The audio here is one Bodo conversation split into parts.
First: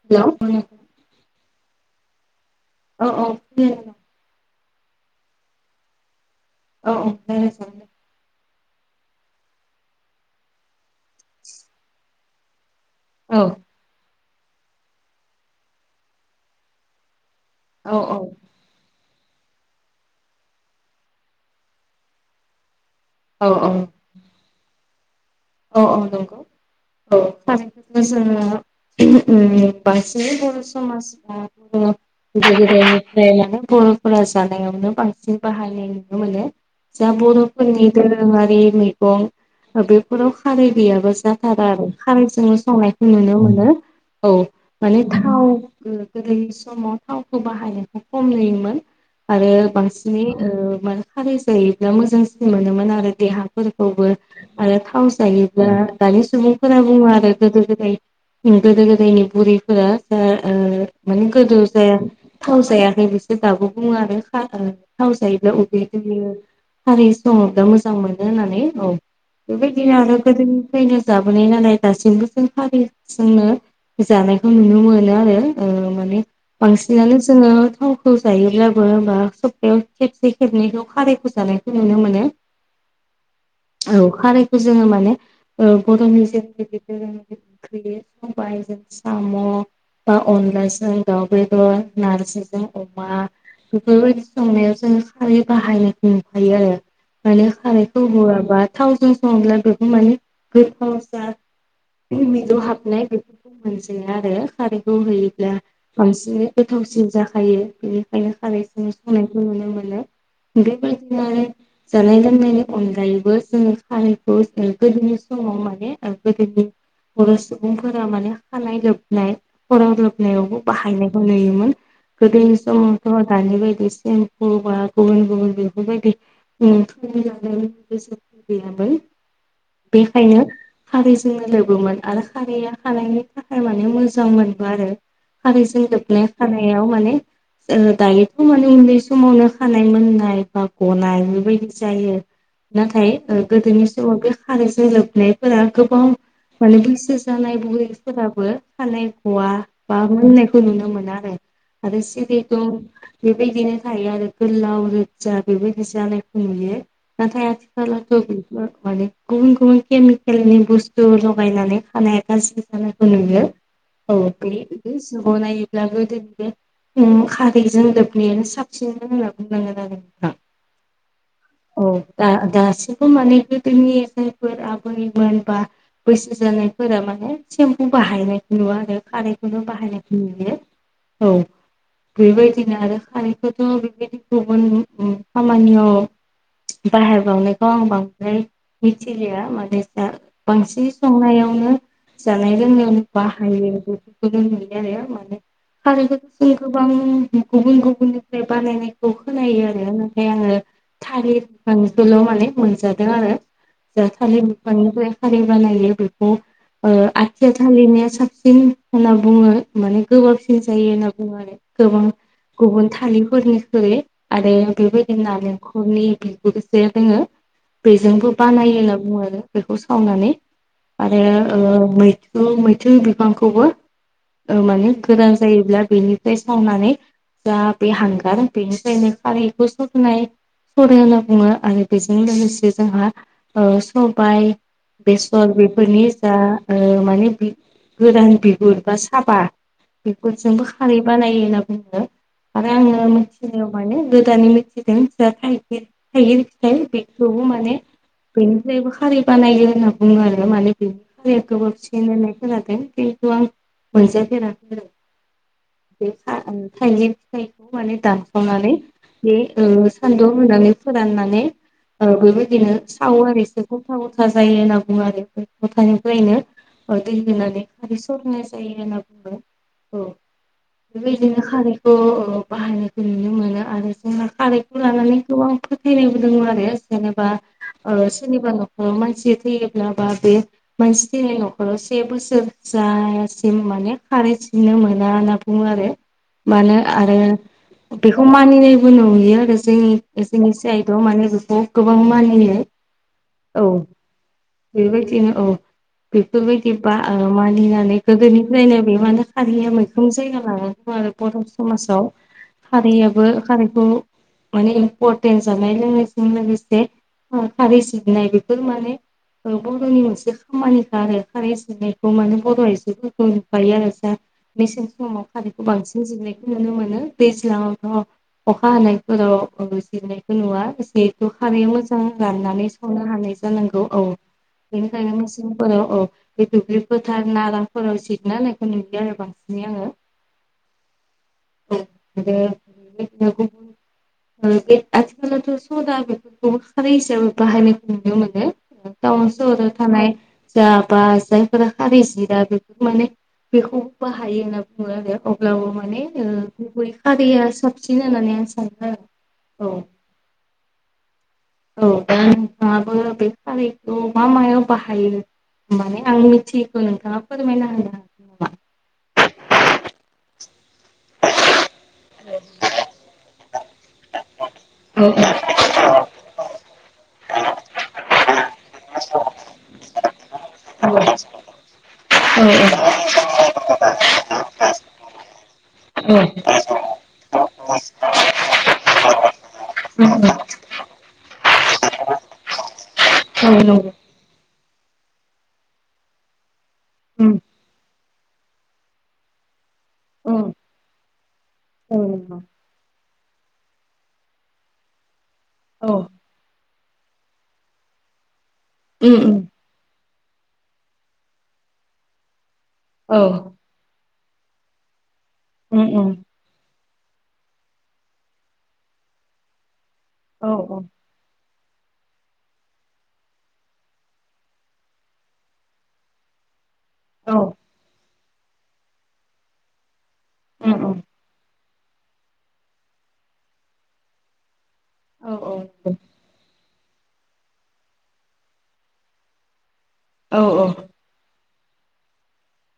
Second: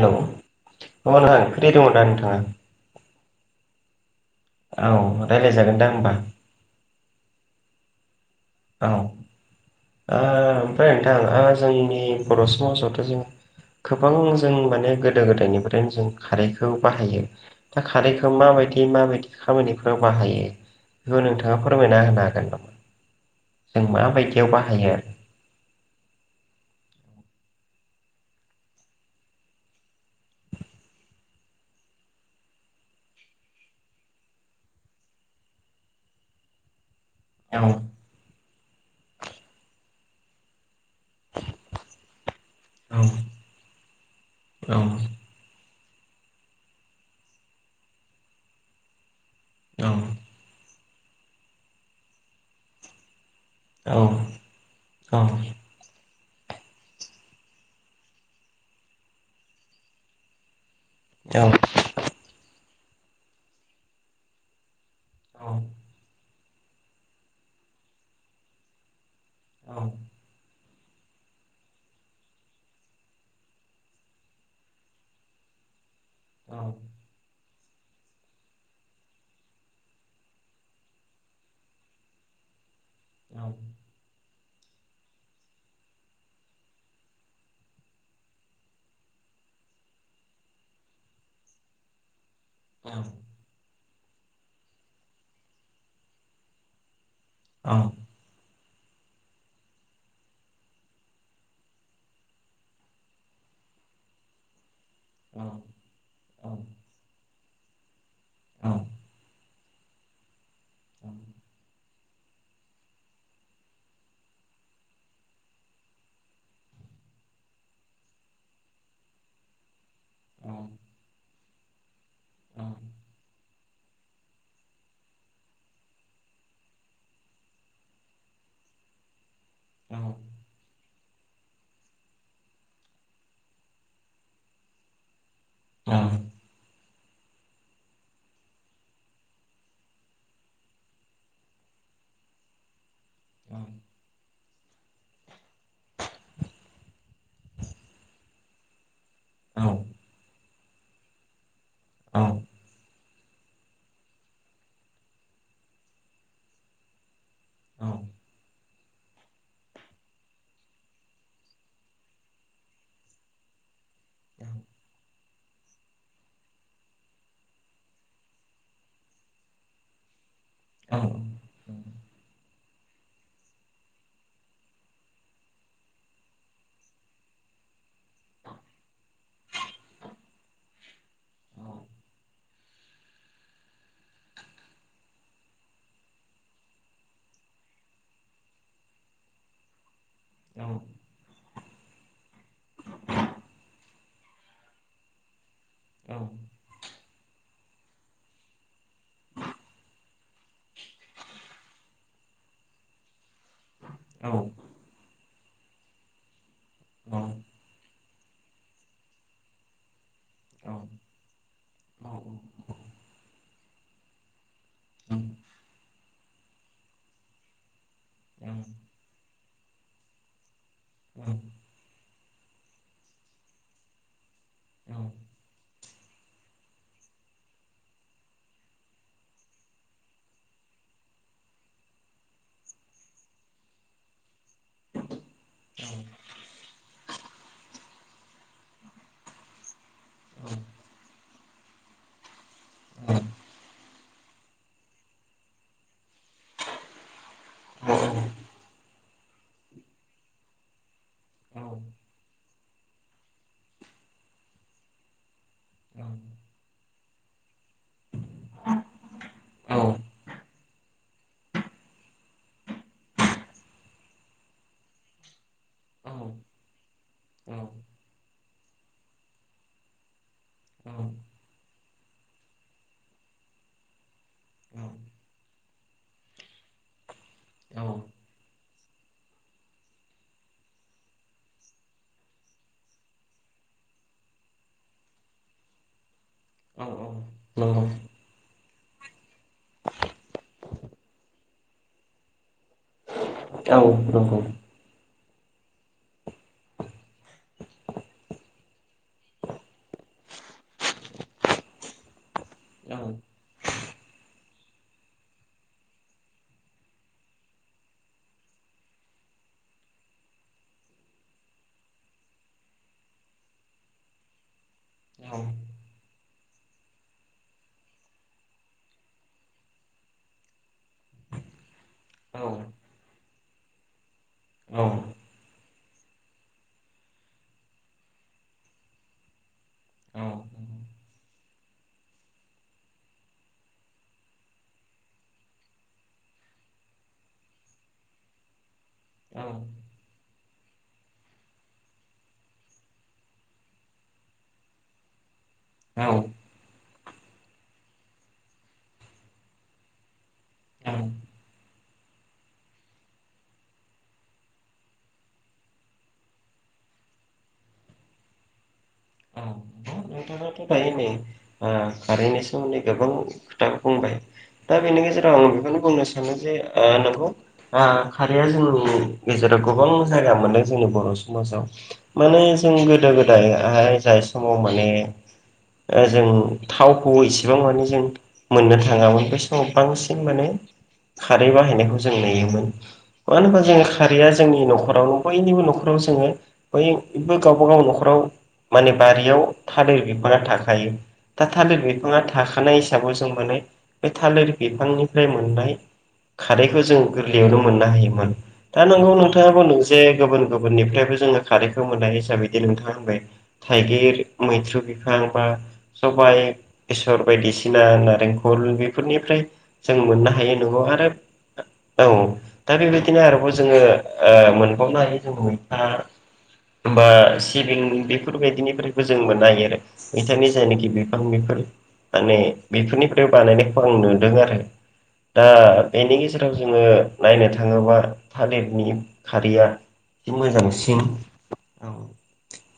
हेल' हेलौ औ अ नोंथां फ्रि दङ' दा नोंथाङा? औ औ दे औ रायलायजागोन दां होमबा? औ औ रायलायजागोन। औ ओ ओमफ्राय नोंथां ओ जोंनि बर' समाजावथ' जों औ गोबां जों माने गोदो-गोदायनिफ्रायनो जों खारैखौ बाहायो। दा औ खारैखो माबायदि माबायदि खामानिफोराव बाहायो बेखौ नोंथाङा फोरमायना होनो हागोन नामा? औ जों औ माबायदियाव बाहायो औ औ नंगौ। औ [unintelligible] जोङो [unintelligible] बांसिनै बर' समाजाव [unintelligible] गोदो-गोदायनिफ्राय माने बर'फोरा जानायावनो बांसिन बाहायनाय नुनो मोनो। जा बर'फोरनि दोरोङारि मैगं ओ बेफोराव खारै गैयाबा जाथारा आरो खारै औ संनायखौ नुनो मोनो औ माने थाव गोदोनि समाव थावखौ बाहायनायखौ खम नुयोमोन। आरो औ बांसिनै ओ माने खारै जायोब्ला मोजांसिन मोनोमोन आरो देहा औ फोरखौबो आरो थाव औ जायोब्ला दानि सुबुंफोरा बुङो आरो गोदो-गोदाय गोदो-गोदायनि बुरैफोरा जा ओ ओ माने गोदो जाया थाव जायाखै बिसोर दाबो बुङो आरो खा ओ थाव जायोब्ला उदै गिलिर खारि सङोब्ला मोजां मोनो होननानै औ दिन आरो गोदोनिफ्रायनो जाबोनाय नालाय दासिमबो जों खारैजोंनो जानायखौ नुनो मोनो आरो ओ माने बांसिनानो जोङो थाव खौ जायोब्लाबो होमबा सप्तायाव खेबसे खेबनैखौ खारैखौ जानायखौ नुनो मोनो। औ खारैखौ जोङो माने ओ बर'नि जे [unintelligible] ओंख्रि बै सबायजों साम' बा अनलाजों दाउ बेदर, नारजिजों अमा बेफोर बायदि संनायाव जों खारै बाहायनायखौ नुखायो आरो। माने खारैखौ होआबा थावजों सङोब्ला बेखौ माने गोथाव जा मिदौ हाबनाय बेफोरखौ मोनजाया आरो खारैखौ होयोब्ला बांसिनै गोथावसिन जाखायो बेनिखायनो औ खारैजों संनायखौ नुनो मोनो बेबायदि आरो जानाय लोंनायनि अनगायैबो जों खारैखौ गोदोनि समाव माने ओ गोदोनि बर' सुबुंफोरा माने खानाय लोबनाय खर' औ औ लोबनायावबो बाहायनायखौ नुयोमोन गोदोनि औ नंगौ समावथ' दानि बायदि सेम्पु बा गुबुन गुबुन बेफोरबायदि [unintelligible] गैयामोन बेखायनो [unintelligible] खारैजोंनो लोगोमोन आरो खारैया हानायनि थाखाय माने मोजां मोनबो आरो हारिजों औ जोबनाय खानायाव माने दायोथ' माने उन्दै समावनो खानाय मोननाय बा गनाय बेबायदि जायो नाथाय गोदोनि समाव बे खारैजों लोबनायफोरा गोबां माने बैसो जानाय बुरैफोराबो खानाय ग'वा औ बा मोननायखौ नुनो मोनो आरो आरो सिरि दं बेबायदिनो थायो आरो गोलाव रोजा बेबायदि जानायखौ नुयो नाथाय आथिखालाव [unintelligible] माने गुबुन गुबुन केमिकेलनि बुस्थु लगायनानै खानाया गाज्रि जानायखौ नुयो औ [unintelligible] खारैजों लोबनायानो साबसिन होनना बुंनांगोन आरो नोंथां औ औ दा दासिमबो माने गोदोनि जायफोर आबैमोन बा बैसो जानायफोरा माने सेम्पु बाहायनायखौ नुवा आरो खारैखौनो बाहायनायखौ नुयो औ बेबायदिनो आरो खारैखौथ' बेबायदि गुबुन खामानियाव बाहाय बावनायखौ आं बांद्राय मिथिलिया माने बांसिन संनायावनो जानाय लोंनायावनो बाहायो बेफोरखौनो नुयो आरो माने खारैखौ जों गोबां गुबुन गुबुननिफ्राय बानायनायखौ खोनायो आरो ओमफ्राय आङो थालिरखौल' माने मोनजादों आरो जा थालिर बिनिफ्राय खारै बानायनायफोरखौ ओ आथिया थालिरनिया साब सिन होनना बुङो माने गोबाबसिन जायो होनना बुङो आरो गोबां गुबुन थलिरफोरनिख्रुइ आरो बेबायदिनो नेंखरनि बिगुर जे दङ बेजोंबो बानायो होनना बुङो आरो बेखौ सावनानै आरो ओ मै थु मैथु बिफांखौबो माने गोरान जायोब्ला बेनिफ्राय सावनानै जा बे हांगार बेनिफायनो खारहैखौ सरनाय सरो होनना बुङो आरो बेजों लोगोसे जोंहा ओ सबाइ बेसर बेफोरनि जा ओ माने गोरान बिगुर बा साबा बेफोरजोंबो खारै बानायो होनना बुङो आरो आङो मिथिनायाव माने गोदानै मिथिदों [unintelligible] थाइगिर फिथाइ बे खौबो माने बेनिफ्रायबो खारै बानायो होनना बुङो आरो माने बेनिफ्राय गोबाबसिन होननाय खोनादों खिन्थु आं मोनजाफेराखै बे थाइगिर फिथाइखौ माने दानखावनानै बे ओ सान्दुङाव होननानै फोराननानै औ बेबायदिनो सावो आरो एसे गथा गथा जायो होनना बुङो आरो बे गथानिफ्रायनो दै होनानै खारै सरनाय जायो होनना बुङो औ बेबायदिनो खारै उ उ बाहायनायखौ नुनो मोनो आरो जोंना खा [unintelligible] रैखौ लानानै आं फोथायनायबो दङ आरो जेनेबा सोरनिबा ओ न' ओ मानसि थैयोब्ला बा बे मानसि थैनाय न'खराव से बोसोर जायासिम माने खारै सिननो मोना होनना बुङो आरो। मानो आरो बेखौ मानिनायबो नुयो आरो जोंनि जोंनि सायेदाव माने बेखौ गोबां मानियो औ नंगौ। बेबायदिनो औ बेफोरबायदि बा मानिनानै गोदोनिफ्रायनो बे मानो खारैया मैखोम जायगा लानानै दं आरो। बर' समाजाव खारैयाबो खारैखौ माने इम्परटेन जानाय लोंनायजों लोगोसे खारै जिरनाय बेफोर माने बर'नि मोनसे खामानिखा आरो खारै सिननायखौ माने बर' आइजोफोरखौ नुखायो आरो जा मेसें समाव खारैखौ बांसिन जिरनायखौ नुनो मोनो दैज्लाङावथ' अखा हानायफोराव जिरनायखौ नुवा जिहेथु खारैया मोजां राननानै संनो हानाय जानांगौ औ बेनि खायनो मेचिनफोराव औ बे दुब्लि फोथार नाराफोराव जिरना होननायखौ नुयो आरो बांसिनै आङो। े [unintelligible] बे आथिखालावथ सदा बेफोरखौबो खानाय हिसाबै बाहायनायखौ नुनो मोनो। टाउन सहराव थानाय जा बा जायफोरा खारै जिरा बेफोर माने बेफोरखौ बोहायो होनना बुंङो आरोे अब्लाबो मा ने गुबै खारैया साबसिन होननानै आं सानो आरो औ औ औ दा नोंथाङा बो बे खारैखौ मा मायाव बाहायो होनान आं मिथियैखौ नोंथाङा फोरमायना होनो औ [unintelligible] नोंथाङाथ दायो नै ओ कारेन्नि सोमोन्दै गोबां खोथा बुंबाय। दा नामा? औ बेनि गेजेराव आं बेखौनो बुंनो सानो जे ओ नंगौ। खारैया जोंनि गेजेराव गोबां जायगा मोनदों जोंनि औ बर' समाजाव। माने जों गोदो गोदायहाय जाय समाव माने ओ जों थावखौ औ इसेबां माने जों मोननो थाङामोन बै समाव बांसिन माने खारै बाहायनायखौ जों नुयोमोन मानो होनबा जों खारैया जोंनि न'खराव बयनिबो न'खराव जोङो बयबो गावबाागाव न'खराव माने बारियाव थालिर बिफाङा थाखायो। दा थालिर बिफाङा थाखानाय हिसाबाव जों माने बे थालिर बिफांनिफ्राय मोननाय खारैखौ जों गोरलैयावनो मोननो हायोमोन। दा नोंगौ नोंथाङाबो नों जे गुबुन गुबुननिफ्रायबो जोङो खारैखौ मोननाय हिसाबैदि नोंथाङा औ होनबाय थाइगिर मैथ्रु बिफां बा सबाइ बेसर बायदिसिना नारेंखल बेफोरनिफ्राय जों मोननो हायो नंगौ आरो औ दा बेबायदिनो आरोबाव जोङो ओ मोनबावनो हायो जों मैथा बा सिबिं बे बेफोरबायदिनिफ्रायबो जों आरो बिथांनि जायनाखि बिफां बिफोर माने बेफोरनिफ्राय बानायनायखौ आं नुदों आरो। दा बेनि गेजेराव जोङो नायनो थाङोबा थालिरनि खारैया जि मोजांसिन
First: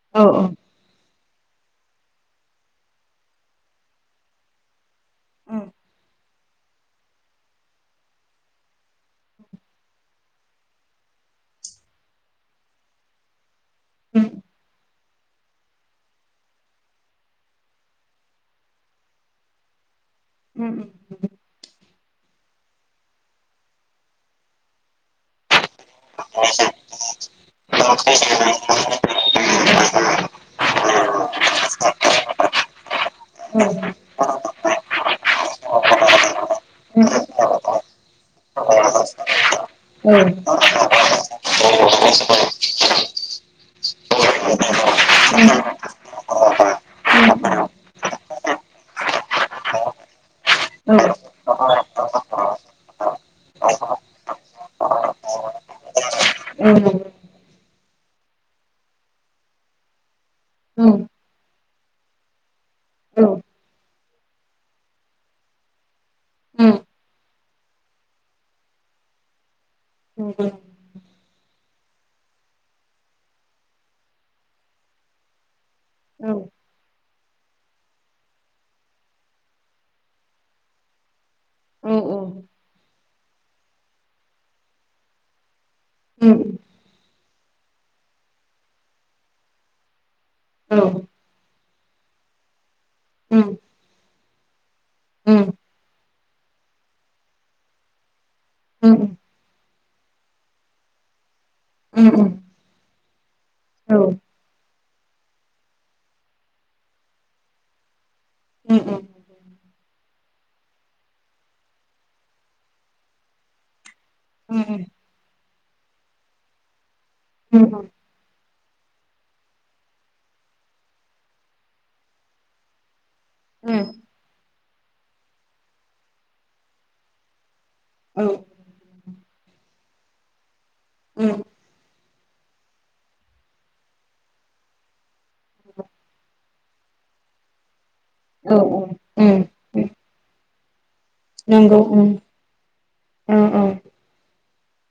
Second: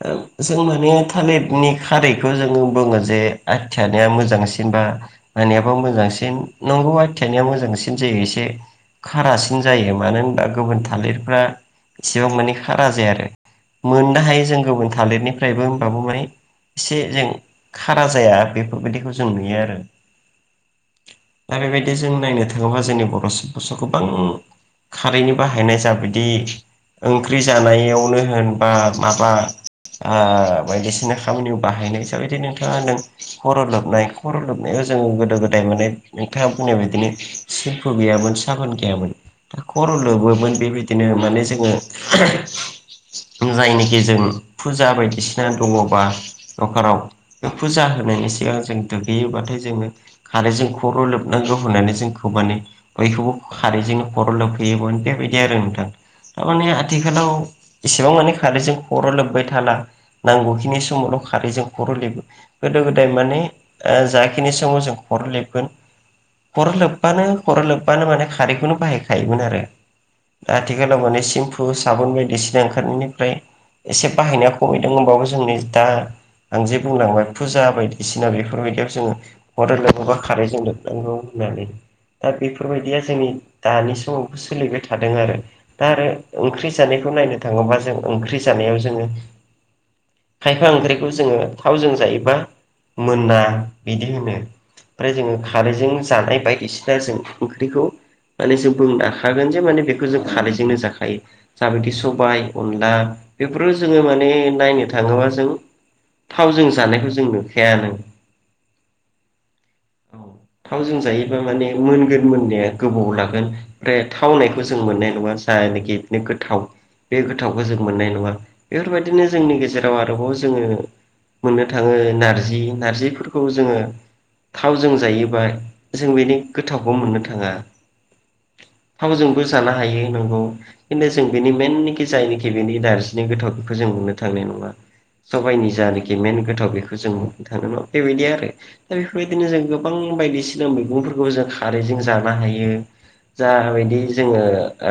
औ जों माने थालिरनि खारैखौ जोङो बुङो जे आथियानिया मोजांसिन बा मानियाबो मोजांसिन नंगौ आथियानिया मोजांसिन जायो एसे। खारासिन जायो मानो होनबा गुबुन थालिरफ्रा एसेबां माने खारा जाया आरो। मोननो हायो जों गुबुन थालिरनिफ्रायबो होमबाबो माने एसे जों खारा जाया बेफोरबायदिखौ जों नुयो आरो। उम उम दा बेबायदि जों नायनो थाङोबा जोंनि बर' सुबुं समाजाव गोबां खारैनो बाहायनाय जाबाय बिदि ओंख्रि जानायावनो होन बा माबा आ बायदिसिना खामानियाव बाहायनाय हिसाबायदि नोंथाङा नों खर लोबनाय खर लोबनायाव जोङो गोदो गोदाय माने नोंथाङा बुंनायाव बिदिनो सिम फु गैयामोन साबोन गैयामोन खर लोबोमोन बेबायदिनो माने जोङो जायनिखि जों फुजा बायदिसिना दङबा न'खराव फुजा होनायनि सिगां जों दुगैयोबाथाय जोङो खारैजों खर लोबनांगौ होननानै जोंखौ माने बयखौबो खारैजोंनो खर लोबहोयोमोन बेबायदि आरो नोंथां थारमाने आथिखालाव एसेबां माने खारैजों खर लोबबाय था ला नांगौहिनाय समावल खारैजों खर लोबो गोदो गोदाय माने जाखिनि समाव जों खर लेबगोन खर लोबबानो खर लोबबानो माने खारैखौनो बाहायखायोमोन आरो औ दा औ आथिखालाव माने सेम्फु साबुन बायदिसिना ओंखारनायनिफ्राय एसे बाहायनाया खमिदों होनबाबो जोंनि दा औ आंजे बुंलांबाय फुजा बायदिसिना बेफोरबायदियाव जोङो खर लोबोबा खारैजों लोबनांगौ होननानै दा औ बेफोरबायदिया जोंनि दानि समावबो सोलिबाय थादों आरो दा आरो ओंख्रि जानायखौ नायनो थाङोब्ला जों ओंख्रि जानायाव जोङो खायफा औ ओंख्रिखौ जोङो थावजों जायोबा मोना बिदि होनो ओमफ्राय जोङो खारैजों जानाय बायदिसिना जों ओंख्रिखौ माने जों बुंनो हाखागोन जे माने बेखौ जों खाजोंनो जाखायो जाबायदि सबाय अनला बेफोर जोङो माने नायनो थाङोबा जों थावजों जानायखौ जों नुखायानो उम उम थावजों जायोबा माने मोनगोन मोननाया गोबाव लागोन ओमफ्राय थावनायखौ जों मोननाय नङा जायानखि बिदिनो गोथाव बे गोथावखौ जों मोननाय नङा बेफोरबायदिनो जोंनि गेजेराव आरोबाव जोङो मोननो थाङो नारजि नारजिफोरखौ जोङो उम थावजों जायोबा जों बेनि गोथावखौ मोननो थाङा औ थावजोंबो जानो हायो नोंगौ खिन्थु जों बेनि मेननिखि जायनिखि बेनि नार्जिनि गोथाव बेखौ जों बुंनो थांनाय नङा सबाइनि जानखि मेन गोथाव बेखौ जों बुंनो थाङोल बेबायदि आरो औ उम दा बेफोरबायदिनो जों गोबां बायदिसिना मैगंफोर खौ जों नंगौ खारैजों जानो हायो औ औ जाबायदि जोङो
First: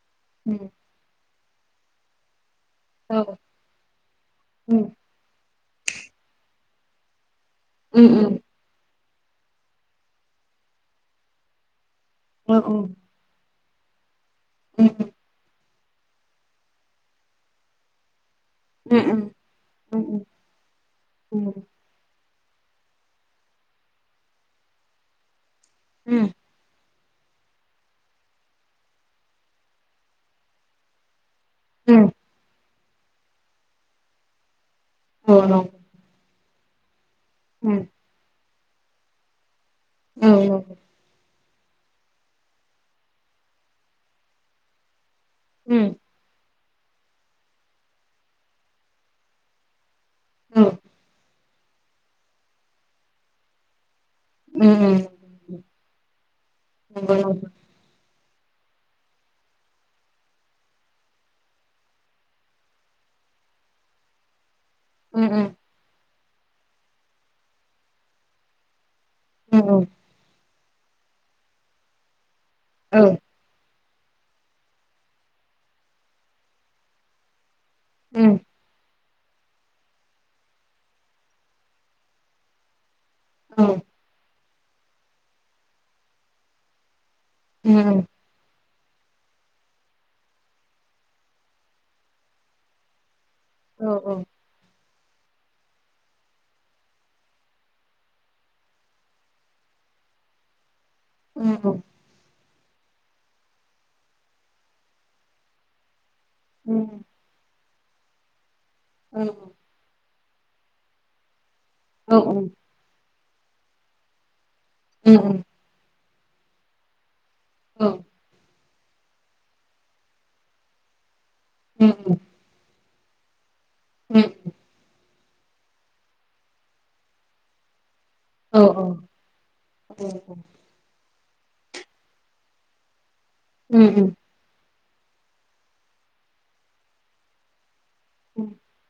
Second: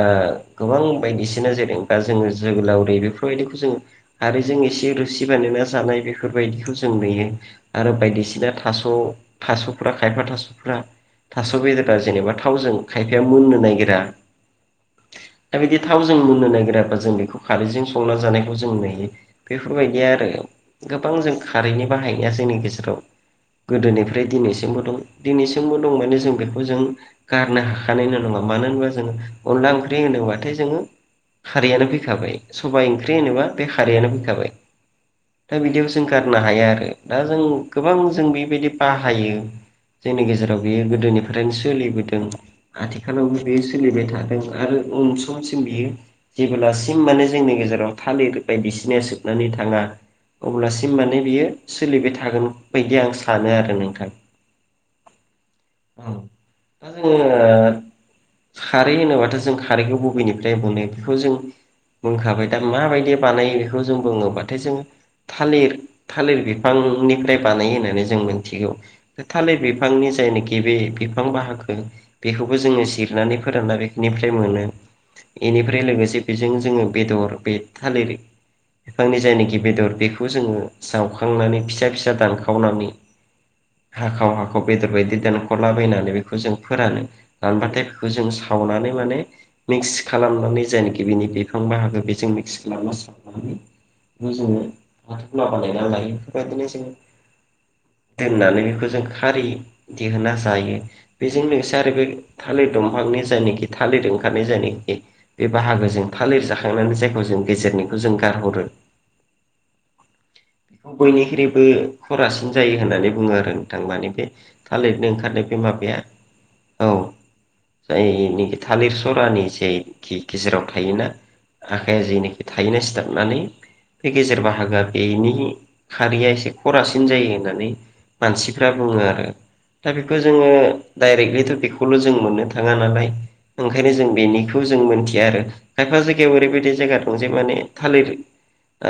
ओ उम गोबां बायदिसिना जेरै जादों बा जोङो जोगलावरि औ बेफोरबायदि जों आरोजों एसे रोसि बानाय ना जानाय बेफोरबायदिखौ जों नुयो आरो उम उम बायदिसिना थास थासफ्रा खायफा थासफ्रा थास बेदरा जेनेबा औ औ थावजों खायफाया मोननो नागिरा उम दा बिदि थाव जों मोनुनो नागिराबा जों बेखौ खारैजों संना जानायखौ जों उम नुयो उम बेफोरबायदिया आरो गोबां जों खारैनि बाहायनाया जोंनि गेजेराव गोदोनिफ्राय दिनैसिमबो दं दिनैसिमबो दं उम माने उम जों बेखौ जों गारनो हाखानायनो नङा मानो होनबा जोङो अनला ओंख्रि होनोब्लाथाय जोङो खारैयानो फैखाबाय सबाइ ओंख्रि होनोबा बे खारैयानो फैखाबाय दा बिदियाव जों गारनो हाया आरो दा जों गोबां जों बेबायदि बाहायो जोंनि गेजेराव बियो गोदोनिफ्रायनो सोलिबोदों आथिखालावबो बेयो सोलिबाय थादों आरो उन समसिम बियो जेब्लासिम माने जोंनि गेजेराव थालिर बायदिसिनाय जोबनानै थाङा औ अब्लासिम माने बियो सोलिबाय थागोन बायदि आं सानो आरो नोंथां उम। औ नंगौ उम उम दा औ जोङो। खारै होनोबाथ' जों खारैखौ बबेनिफ्राय मोननो बेखौ जों बुंखाबाय दा। माबायदि बानायो बेखौ जों बुङोब्लाथाय जों उम नंगौ उम उम थालिर। थालिर बिफांनिफ्राय बानायो होननानै जों मोनथिगौ। थालिर उम बिफांनि जायनाखि बे बिफां बाहागो बेखौबो जोङो जिरनानै फोराना बेनिफ्राय मोनो बेनिफ्राय लोगोसे बेजों जोङो बेदर। बे थालिर औ उम औ उम बिफांनि जायनाखि बेदर बेखौ जोङो जावखांनानै फिसा फिसा दानखावनानै। हाखाव हाखाव बेदर बायदि दानख'लाबायनानै बेखौ जों फोरानो। रानबाथाय बेखौ जों सावनानै माने मिक्स खालामनानै जायनो बिनि बिफां बाहागो बे मिस खालाम सनानै औ औ। बेखौ जोङो हाथफ्ला बानायायनानै लायो। बेफोरबायदिनो जों दोननानै बेखौ जों खारै दिहुनना जायो। बेजों उम औ लोगोसे आरो बे थालिर दंफांनि जायनाखि थालिर ओंखारनाय जायनाखि बे बाहागो जों थालिर जाखांनानै जायखौ जों गेजेरनिखौ जों गारहरो। ओं। बयनिख्रुइबो खरासिन जायो। होननानै बुङो आरो नोंथां मानि बे थालिरनि ओंखारनाय बे माबाया औ। जायनिखि थालिर सरानि जे गे गेजेराव थायोना। जेनोखि थायोना सिथाबनानै। बे गेजेर बाहागोया बेनि खारैया एसे खरासिन जायो होननानै मानसिफ्रा बुङो आरो दा बेखौ जोङो डायरेक्टलिथ' बेखौल' जों मोननो थाङा नालाय ओंखायनो जों बेनि खौ जों मोनथिया आरो खायफा जायगायाव ओरैबायदि जायगा दं जे माने थालिर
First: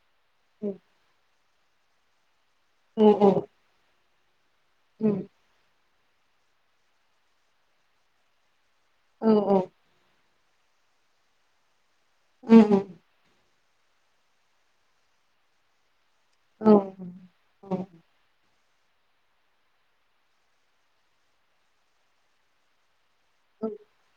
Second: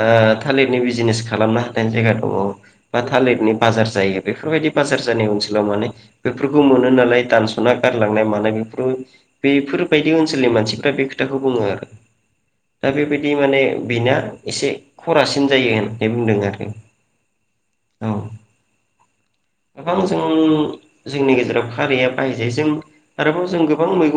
ओ थालिरनि बिजिनेस खालामनो हानाय जायगा दङ। बा थालिरनि बाजार जायो बेफोरबायदि बाजार जानाय ओनसोलाव माने बेफोरखौ मोनो नालाय दानस'ना गारलांनाय मानाय बेफोरखौ बेफोरबायदि ओनसोलनि मानसिफ्रा बे खोथाखौ बुङो आरो। दा बेबायदि माने बेना एसे खरासिन जायो होननानै बुंदों आरो। औ। गोबां जों जोंनि गेजेराव खारैया बाहायजायो जों आरोबाव जों गोबां मैगं